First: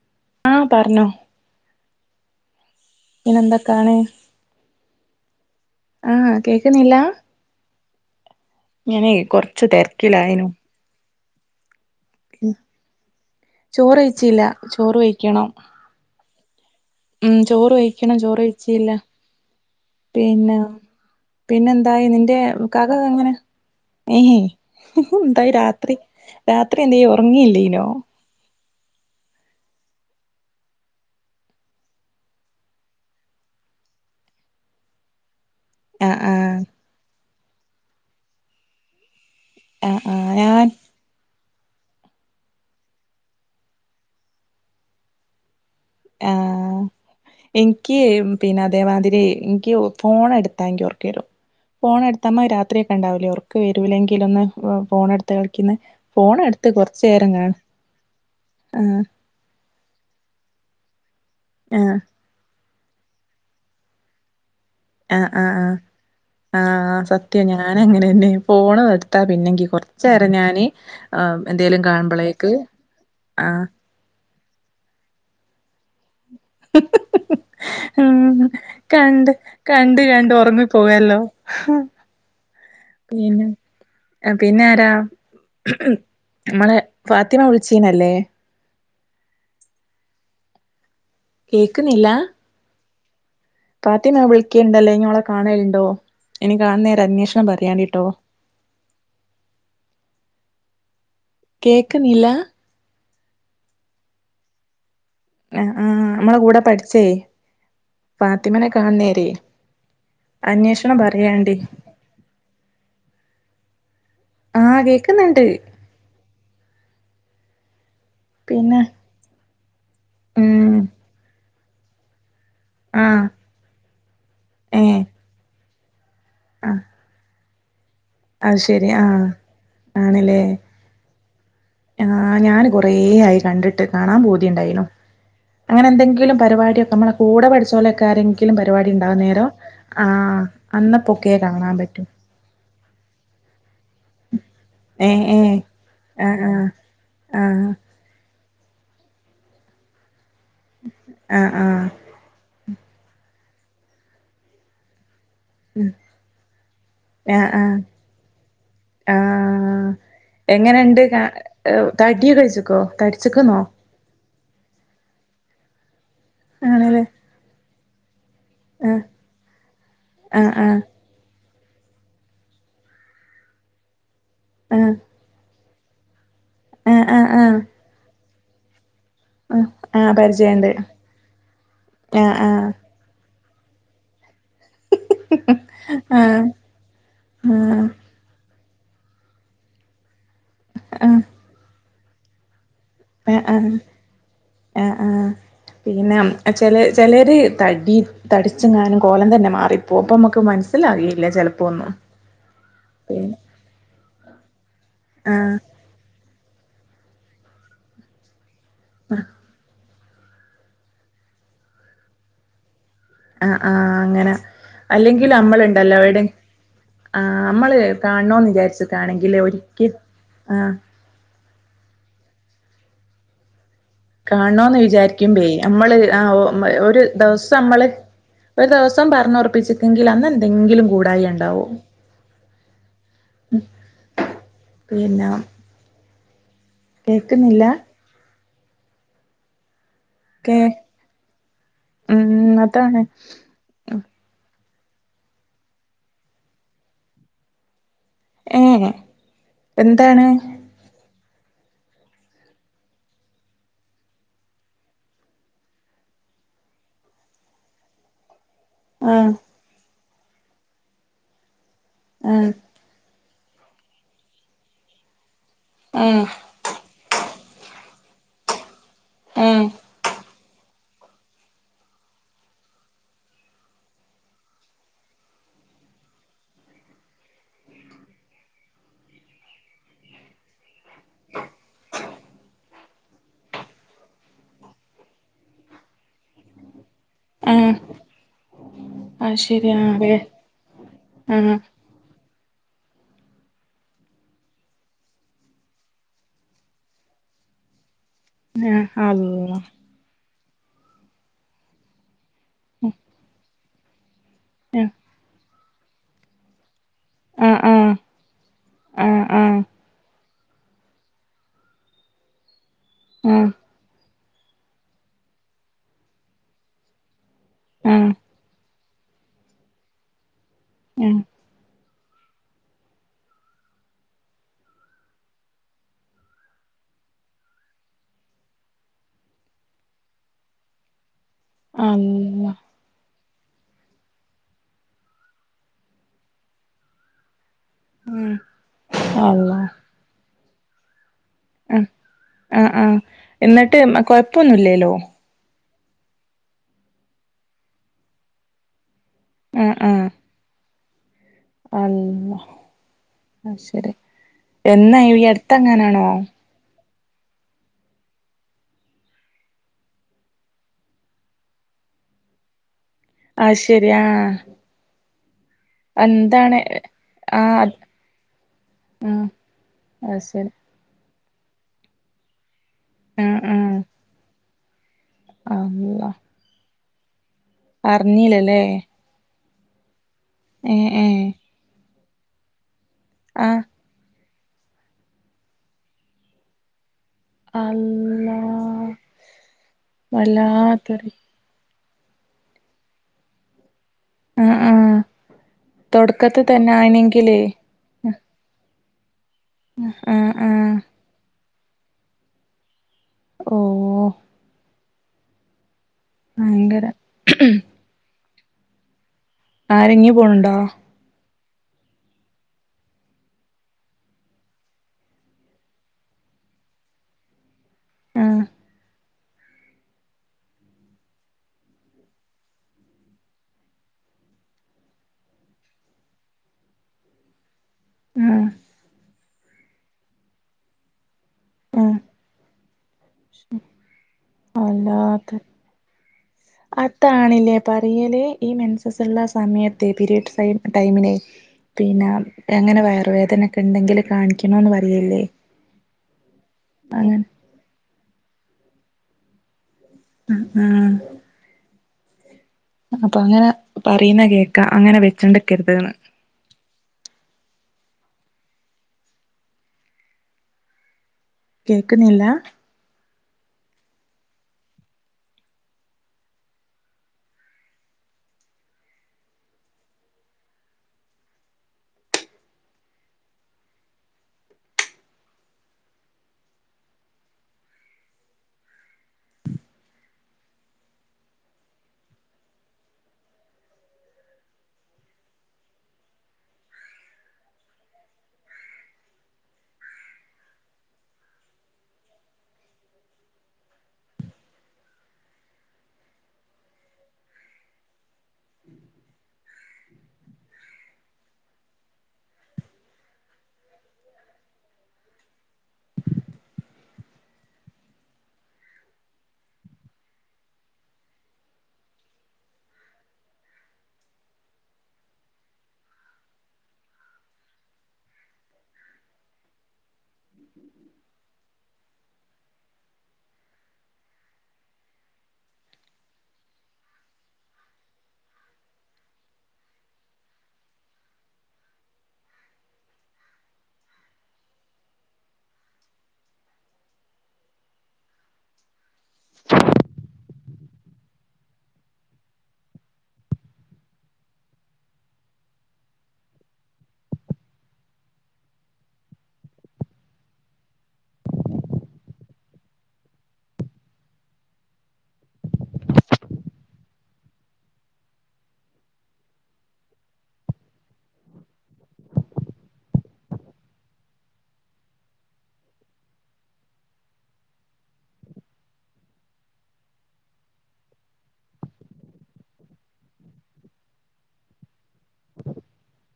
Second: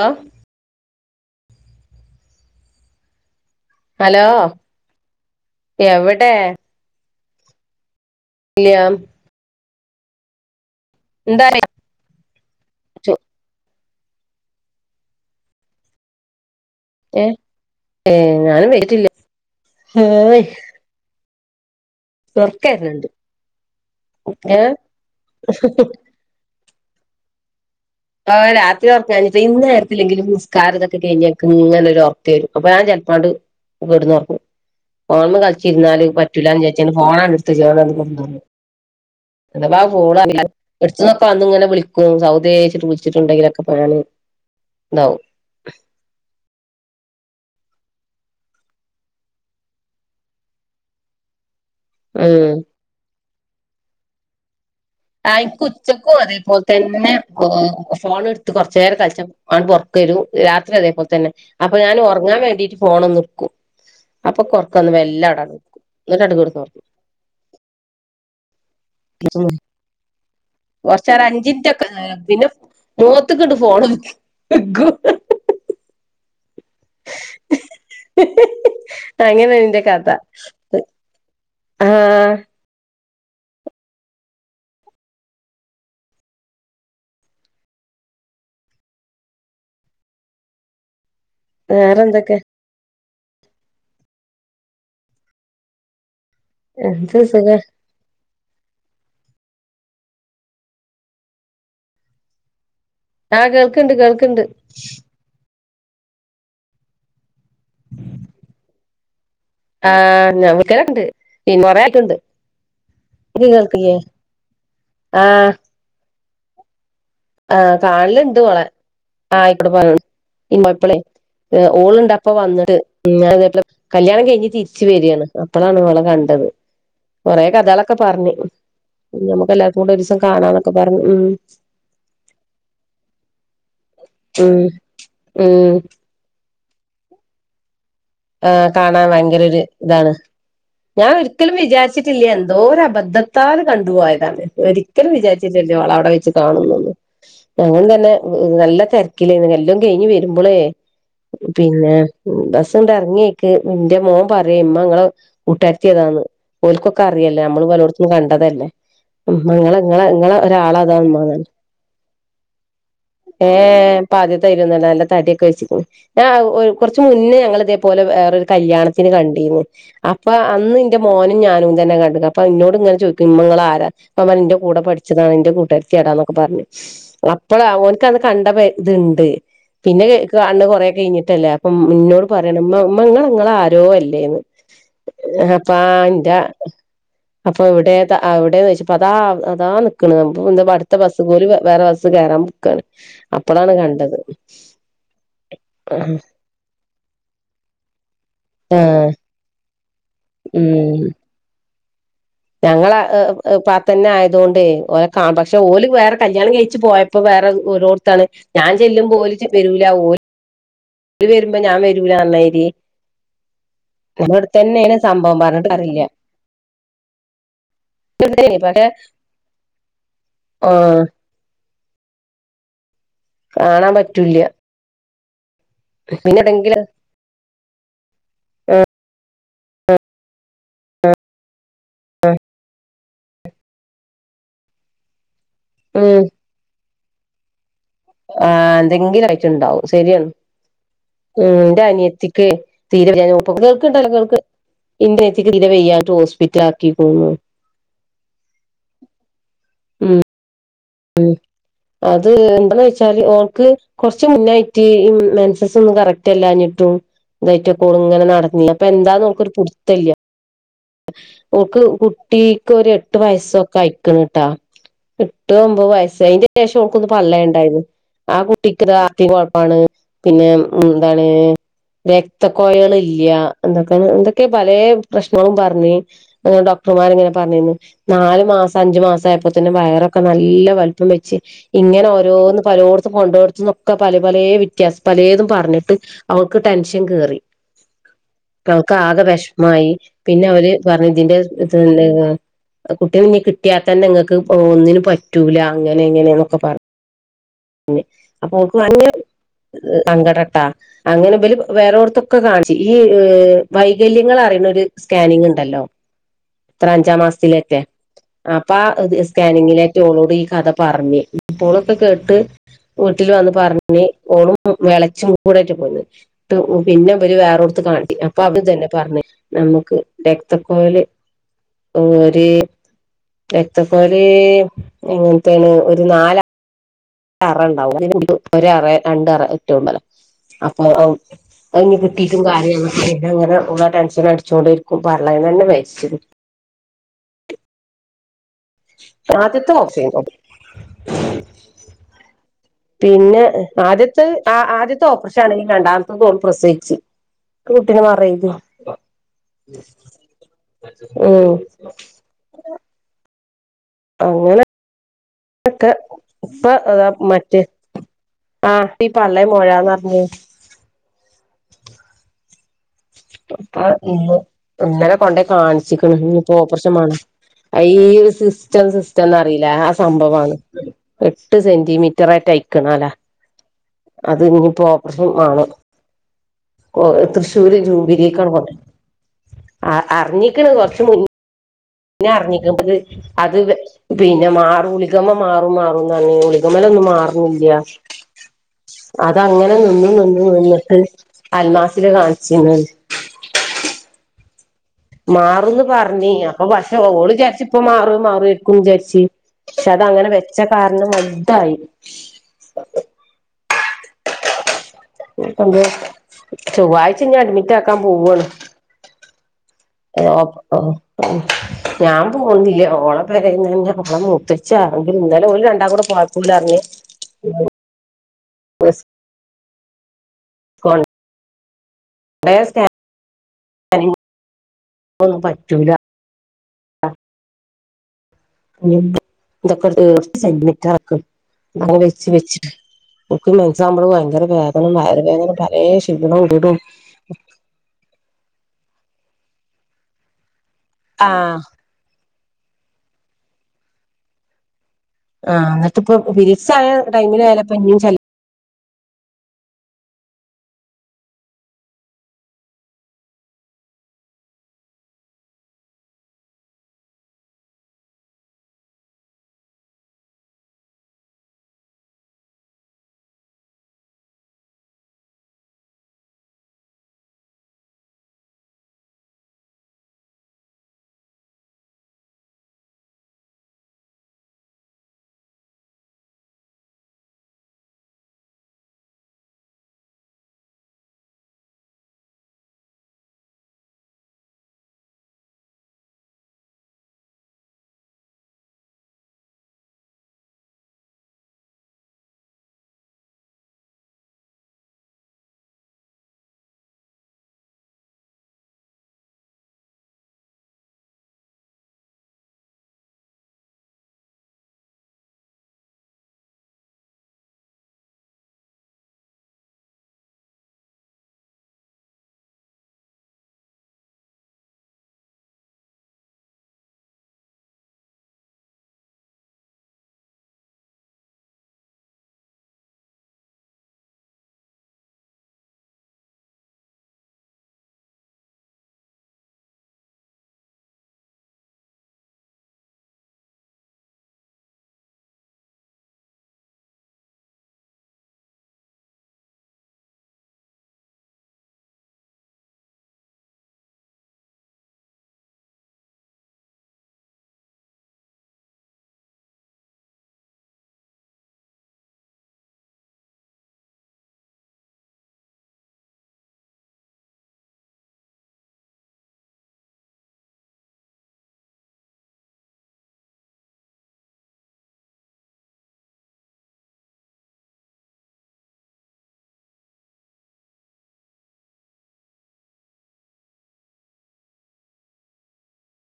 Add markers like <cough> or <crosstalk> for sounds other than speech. Hello ആഹ പറഞ്ഞോ. പിന്നെന്തൊക്കാണ് ഹലോ എവിടെ ആഹ് കേക്കുന്നില്ലാ ഇല്ല ഞാനേ കൊറച്ച് തിരക്കിലായിനു. <unintelligible> ചോറ് കഴിചില്ല ചോറ് വെക്കണം. ഏ ഉം ചോറ് ഏ കഴിക്കണം ചോറ് ഞാനും കഴിച്ചില്ല വരട്ടില്ല ഏയ് പിന്നാ എന്തായി നിന്റെ ഇക്കാക്ക ഉറക്കായിരുന്നുണ്ട് അങ്ങനെ ഏ ഹ ഹ എന്തായി രാത്രി രാത്രി എന്ത ചെയ്യും ഉറങ്ങിയില്ലേ ഇനോ? ഓ രാത്രി ഉറങ്ങാഞ്ഞിട്ട് ഇനേരത്തില്ലെങ്കിലും നിസ്ക്കാരം ഇതൊക്കെ കഴിഞ്ഞ് ഏക് ഇങ്ങനെ ഒരു ഉറക്കം വരും അപ്പം ഞാൻ ചിലപൻഡ് <unintelligible> ഇച്ചിരുന്നാല് ആഹ് പറ്റൂലന്ന് ആഹ് വിചാരിച്ചാണ് ഫോൺ ആഹ് ആഹ് <unintelligible> <unintelligible> ഞാൻ എടുത്ത അന്ന്ഓക്കെ അങ്ങനെ വിളിക്കും സൗദേ <unintelligible> ഉണ്ടാവും ആഹ എനിക്ക് പിന്നെ അതേമാതിരി എനിക്ക് ഫോൺ എടുത്താ എനിക്ക് ഉറക്കം വരും. ഫോണ എടുത്തമ്മ ഉം രാത്രിയക്കെണ്ടാവില്ലേ ഒർക്ക് വരൂല്ലെങ്കിൽ ഒന്ന് ആ എനക്ക് ഉച്ചക്കും അതേപോലെ തന്നെ കൊറച്ചേരം ഓ കാണും ഫോൺ എടുത്ത് കൊറച്ചു നേരം ആഹ് കളിച്ച <unintelligible> രും രാത്രി അതേപോലെ തന്നെ അപ്പൊ ഞാൻ ആഹ് ഉറങ്ങാൻ വേണ്ടിട്ട് ഫോൺഒന്ന് എടുക്കും അപ്പൊ കുറ ആഹ് ആഹ് ആഹ് ആഹ സത്യ ഞാനും അങ്ങനെ തന്നെ ആ. ഫോണ് എടുത്താ പിന്നെങ്കി കൊറച്ച നേരം ഞാന് കുറച്ചേരം അഞ്ച് മിനിറ്റ് എന്തേലും ഒക്കെ കാണുമ്പോളേക്ക് <unintelligible> ഹ ഹ ഹ ഹ ഉ കണ്ട് അങ്ങനെയാണ് ഇന്റെ കണ്ട് കഥ കണ്ട് ഉറങ്ങി പോവല്ലോ. ഹ ആഹ പിന്നെ പിന്നെ ആരാ? നമ്മള് ഫാത്തിമ വിളിച്ചേനല്ലേ <inaudible> കേക്കുന്നില്ല വേറെന്തൊക്കെ ഫാത്തിമ വിളിക്കുണ്ടല്ലേ നീ ഓളെ കാണലുണ്ടോ? എനി കാണുന്നേര എന്ത് അന്വേഷണം സുഖം പറയാണ്ടിട്ടോ കേക്കുന്നില്ല. ആഹ് കേൾക്ക്ണ്ട് കേൾക്ക്ണ്ട്. ആഹ് അമ്മളെ കൂടെ പഠിച്ചേ ഫാത്തിമനെ കാണ്ന്നേരി ആഹ നമ്മൾ കണ്ട് ഇീമുറ ആയിട്ടുണ്ട്. ഇത് കേൾക്കുന്നില്ലേ ആഹ് കേക്കുന്നുണ്ട് ആഹ ആഹ കാണൽ ഇണ്ട് ഓളെ പിന്നെ ആഹ് ഉം <unintelligible> ഓളുണ്ട് അപ്പോ വന്നത് ആഹ് <unintelligible> കല്യാണം കഴിഞ്ഞ് തിരിച്ചു ഏഹ് വരാണ് അപ്പോഴാണ് ഓളെ കണ്ടത്. ആഹ് കൊറേ കഥേളൊ ക്കെ പറഞ്ഞു അത് ശരി ആഹ് നമുക്ക് എല്ലാർക്കും കൂടെ ഒരൂസം ആണല്ലേ കാണാന്നൊക്കെ പറഞ്ഞു ഉം ആഹ് ഞാൻ കൊറേ ആയി കണ്ടിട്ട് കാണാ ഉം പൂതിണ്ടായിനടു ഉം അങ്ങനെ എന്തെങ്കിലും പരിപാടി നമ്മെ കൂടെ പഠിച്ചോലെ ആഹ് കാണാൻ ഭയങ്കര ഒരു ഇതാണ് ആഹ് ഞാൻ അന്നപ്പൊക്കെ ഒരിക്കലും കാണാൻ പറ്റും വിചാരിച്ചിട്ടില്ല എന്തോ അബദ്ധത്താൽ, കണ്ടുപോയതാണ് ഒരിക്കലും ഏഹ് ഏഹ് വിചാരിച്ചിട്ടില്ല ഓളെ അവിടെ വെച്ച് ആഹ് ആഹ് കാണുന്നൊന്നും ആഹ് അങ്ങനെതന്നെ നല്ല തെരക്കിലേനി എല്ലും കെഴിഞ്ഞു വരുമ്പള് ആഹ് ആഹ് പിന്നെ ബ സ് ണ്ടറ് ങ്ങ്യെക്ക് ഇന്റെ മോ പറ്യേ ഇമ്മ ഇങ്ങളെ ഉം കൂട്ടുകാരിത്തി അതാന്ന് ഓൽകൊക്കെ അറിയല്ലൊ ആഹ് നമ്മൾ ആഹ് പലോട്ത്തുന്നും കണ്ടതല്ലേ ഉമ്മ ഇങ്ങളെ ആഹ് ഇങ്ങളെ ഇങ്ങളെ ഒരാളതാ എങ്ങനെണ്ട് കാ ഉമ്മാന്നാ റ്ഞ്ഞ് ഏഹ് തടിയൊക്കെ വെച്ച്ക്കോ ഏ തടിച്ച്ക്ക്ന്നോ ഞാനിപ്പ ആദ്യത്തായ്രി ഒന്നല്ല നല്ല തടിയൊക്കെ വെിച്ചിക്ക്ണ് ഞാൻ കൊറ്ച്ച് ആണ്ല്ലേ മുന്നേ ഞങ്ങൾ ഇത്പോലെ വേറെരു ആഹ് കല്യണത്തിന് കണ്ടീനി അപ്പോ ആഹ് അന്ന് ആഹ് ഇന്റെ മോൻ ഞാനും തന്നെ കണ്ട്ണ് അപ്പൊ ഇന്നോട് ഇങ്ങെനെ ചോയ്ക്കും ഇമ്മാ ഇങ്ങള ആരാ അപ്പം പറയും ഇന്റെ കൂടെ ആഹ് പഠിച്ചതാണ് ഇന്റെ കൂട്ടാര്ത്തി യാടാ. പറഞ്ഞു ആഹ് ആഹ് ആഹ് അപ്പളാ ഓന്ക് അന്ന് കണ്ട പെ ഇത് ഇണ്ട് ആഹ് പിന്നെ ആഹ് കേ കാണ് ണ പരിചയണ്ട് കൊറെേ കെഴിഞ്ഞിട്ടല്ലേ അപ്പൊ ഇന്നോട് ആഹ് പറയാണ് ആഹ് ഇമ്മാ ഉമ്മ ഇങ്ങളെ ഇങ്ങളെ ആരോ അല്ലേന്ന്. അപ്പ ആഹ് ഇന്റെ അപ്പൊ ആഹ് ഇവിടെ അവിടെന്ന് <unintelligible> അപ്പോ അതാ അതാ നിക്ക്ണ് <unintelligible> അട്ത്ത ബസ് പോലും വേറെ ബസ്സ് കയെറാൻ ആഹ് ആഹ് ആഹ് ആഹ് പിന്നെ ചെലെ ചെലെ ഒര് തടി തടിചെങ്ങാനും ആഹ് കോലം തന്നെ മാറിപ്പോ ഇപ്പോ അമക്ക് മനസ്സിലറിയില്ല ചെലപ്പൊന്നും. ഞങ്ങളെ പാത്തന്നെ ആയതോണ്ടെ ഓലെ കാണും പക്ഷെ ആഹ് ഓൽ വേറെ കല്യാണം കഴിച്ച് പോയപ്പോ വേറെ ഓരോത്താണ് ഞാൻ ചെല്ലുമ്പോ ഓര് വെരൂല. ഓര് ഓര് വരുമ്പോ ഞാൻ വരൂല റ് ന്നായിരി അഹ് ആഹ് അങ്ങനെ അല്ലെങ്കി സംഭവം പറഞ്ഞിട്ട് നമ്മള്ണ്ടല്ലോ കാര്യല്ല എവിടെ ആഹ് അമ്മള് കാണ് ണൊന്ന് പക്ഷെ വിചാരിച്ചട്ടാണെങ്കിലെ ഒരിക്കൽ ആഹ ആഹ് കാണാൻ പറ്റൂല കാണണോ വിചാരിക്കുമ്പേ അമ്മള് പിന്നെ ആഹ് എവിടെങ്കിലും ഒരു ദിവസം അമ്മള് ഒരു ദിവസം പറഞ്ഞുറപ്പിച്ചിക്കെങ്കിൽ അന്ന് എന്തെങ്കിലും കൂടായ ഇണ്ടാവും പിന്നെ ഉം കേക്കുന്നില്ല, ആഹ് എന്തെങ്കിലു ആയിട്ട് ഇണ്ടാവും ശെരിയാണ് കേ ഉം ഇന്റെ അനിയത്തിക്കെ ഉം അതാണ് തീരെ വെയാഞ്ഞിട്ട് ഓക്ക് <unintelligible> മൂക്ക്ണ്ടല്ലൊ മൂക്ക് ഇന്റെ അനിയത്തിക്ക് തീരെ വെയ്യായിട്ട് ഹോസ്പിറ്റ ആക്കികുണു. ഏ എന്താണ്. ഉം അത് എന്താവെച്ചാല് ഓൾക് കൊറച്ച് മുന്നായിട്ട് ഈ മെൻസ്സസ് ഒന്നും കറക്റ്റ് അല്ലാഞ്ഞിട്ടും. ഇതായിട്ടൊക്കെ ഓൾ ഇങ്ങനെ നട ആ ഇന്നുപെന്താന്ന് ഓൾക്കൊരു പുടുത്തല്ല ഓൾക് ആ കുട്ടിക്കൊരു എട്ട് വയസൊക്കെ ആയിക്ക്ണു ട്ടോ എട്ട് ഒമ്പത് ആ വയസ് അയ്ന്റെ ശേഷം ഓൾക്കൊന്ന് പള്ളേ ഇണ്ടായിനി ആ കുട്ടിക്ക്താ ഹാർട്ട്‌ ന് ആ കൊഴ്പ്പാണ്. പിന്നെ എന്താണ് രക്തകോയല് ഇല്ല എന്തൊക്ക എന്തൊക്കെ പലേ പ്രശ്നങ്ങളും പറഞ്ഞി ഡോക് ർമാര് ഇങ്ങനെ പറഞ്ഞിന്നു. നാല് മാസം അഞ്ചു മാസം ആയപ്പോത്തിനു വയറൊ- ഇപ്പൊ നല്ല വൽപ്പം വെച്ച്. ഇങ്ങനെ ഓരോന്ന് പലോടത്തും കൊണ്ടോയോടത്ത്ന്നൊക്കെ പലെ പലേ വിത്യാസം പ- പലേതും പറഞ്ഞിട്ട് അവക്ക് ടെൻഷൻ കേറി. ആ അവക്ക് ആകെ ആ ശരി ആ വെഷ്മായി, അതെ പിന്നെ അവര് പറഞ്ഞു ഇതിന്റെ ആ <unintelligible> ഹാ കുട്ടികൾ ഇഞ്ഞ് കിട്ടിയാത്തന്നെ ഇങ്ങക്ക് പ്പോ ഒന്നിനും പറ്റൂല അങ്ങനെ ഇങ്ങനെന്നൊക്കെ പറഞ്ഞ്. ഞ്ഞ് അപ്പൊ ഓക്ക് ആ ഭയങ്കര അള്ളാ സങ്കടംട്ടാ, അങ്ങനെ ഇബല് വേറോടത്ത് - ഒക്കെ കാണിച്ച്. ഈ ഏ വൈകല്യങ്ങൾ അറിയണ ഒര് സ്കാനിങ് ഇണ്ടല്ലോ, എത്രെ അഞ്ചാം ആ ആ ആ മാസത്തിലെറ്റെ അപ്പാ ആ സ്കാനിങ്ങിലെറ്റെ ഓളോട് ഈ - അത പറഞ്ഞ്. അപ്പോളൊക്കെ കേട്ട് വീട്ടിൽ ആ വന്ന് പറഞ്ഞ്- ഓളും മൂ എളേച്ചീമ് കൂടെറ്റെ പോയത്. ന്ന്ട്ട് പിന്നെ ഇവര് വേറോടത്ത് ആ കാട്ടി. അപ്പവടന്നും തന്നെ - പറഞ്ഞെ, നമുക്ക് രക്തക്കൊയല് ആ - ഒര്... രക്തക്കൊയല്..... എങ്ങനത്തെണ് ഒരു നാല- അറ ഇണ്ടാവും. അതെല്ലാം കൂടിട്ട് ഒര് അറെ രണ്ട് അറെ എറ്റെണ്ടാവാ, അപ്പൊ അഹ് - അഹ്ഞ്ഞ് കിട്ടീട്ടും അള്ളാ കാര്യോ <unintelligible> പിന്നെ അങ്ങനെ ഉള്ള ടെൻഷനടിച്ചോണ്ടിരിക്കും പള്ളേന്നന്നെ മരിച്ചത്. ഉം. അള്ളാ ആദ്യത്തത് ഒക്കേന്നു ഓൾത്. ഉം ആഹ് ആഹ് പിന്നെ എന്നിട്ട് ആദ്യത്തത് ആ കൊഴപ്പൊന്നുല്ലേല്ലോ ആദ്യാത്തത് ഓപ്പറേഷനാണ് രണ്ടാമത്തതോള് പ്രസവിച്ചു. കുട്ടിനെ മറവെയ്തു. ആ ആ. ഓ. അത് ശരി അങ്ങനെ എന്നാ ഈ <unintelligible> ക്കെ അടുത്തെങ്ങാനാണോ ഇപ്പൊ- അതാ മറ്റെ ആഹ ഈ പള്ളേ മൊഴാന്നറഞ്ഞ്, <inaudible> അത് അപ്പ ശരി ആഹ് ഇന്ന് ഇന്നലെ കൊണ്ടെയി കാണിച്ച്ക്ക്ണ്. ഇഞ്ഞ് ഇപ്പോ എന്താണ് ഓപ്പറേഷൻമേണം ആഹ് അത് ആ ഈ ഒരു സിസ്റ്റം സിസ്റ്റം ആഹ് ന്നറീലെ ആ അത് ശരി സംഭവാണ്. എട്ട് സെന്റിമീറ്ററെറ്റയിക്ക്ണോലാ ആഹ് ആഹ് അത് ഇഞ്ഞ് പ്പൊ - ഓപ്പറേഷൻമേണം. അള്ളാ ഓല് തൃശ്ശൂര് ജൂബിലി ഞ്ഞീലല്ലേ.. ആ അറിഞ്ഞീക്ക്ണ് കൊറച്ച് മു <unintelligible> -... ന്നെ അറിഞ്ഞിക്ണ് ഇബക് ആഹ് അത്- പിന്നെ മാറും കുളിക്കമ മാറും മാറുംന്നറഞ്ഞ് കുളികമ്മലൊന്നും മാ- മാർണ്ല്ല്യ അള്ളാ അതങ്ങനെ നിന്ന് നിന്ന് നിന്ന്ട്ട് വല്ലാത്തൊരു അൽമാസ് - ലാ കാൺച്ചീന്നെഹ്. ആഹ് ആഹ് മാറുംന്ന് പറഞ്ഞിനി. തൊടക്കത്തി അപ്പൊ തന്നെ പക്ഷെ ഓള് ആണെങ്കിലേ വിചാരിച്ച് ഇപ്പൊ മാറും മാറേര്ക്കും വിചാരിച്ച്, പക്ഷെ അത് അങ്ങനെ ആഹ് വെച്ച ആഹ് കാരണം വൽതായി. ഓഹ് എന്ത്? ഭയങ്കര ചൊവ്വാഴ്ച ഇഞ്ഞ് അഡ്മിറ്റാക്കാൻ പോവാണ്. ആരെ ഞ്ഞ് പോണ് ണ്ടോ?... ഞാൻ പോവുന്നില്ല. ഓളെ പെരേന്നെന്നെ ഓളെ മൂത്തച്ച്യാരെങ്കിലും, ഇന്നലെ ഓല് രണ്ടാളും കൂടെ പോയപ്പൊ ഓലറഞ്ഞ് - ഉം ആഹ് <inaudible> കൊൺ <unintelligible> റേ സ്കാ- <unintelligible> ഉം. ന്തൊക്ക മിക്ക <unintelligible> ആഹ് അങ്ങനവച് വച്ചു മെൻസസാവുമ്പോ ഭയങ്കര വേദനേം വയറ് വേദനേം പലേ ഷ്, അതാണ്ലെ പറയല്? ഈ മെൻസസ് ഇള്ള സമയത്ത് പിരിയഡ്‌സ് ആയി - ടൈമിനെ ആ പിന്നെ എങ്ങനെ വയർ വേദനൊക്കെണ്ടെങ്കില് കാണിക്കണോന്ന് പറ- ആഹ് അത്പ്പൊ പിരിയഡ്‌സ് ആയ അങ്ങനെ ടൈമില് ചെലപ്പൊ ഇഞ്ഞും ചെല്ല- അഹ് ആ. അപ്പൊ അങ്ങനെ പറയുന്ന കേക്കാ അങ്ങനെ വെച്ചോണ്ട്ക്കര്ത് ന്ന്. കേക്കണില്ല <unintelligible>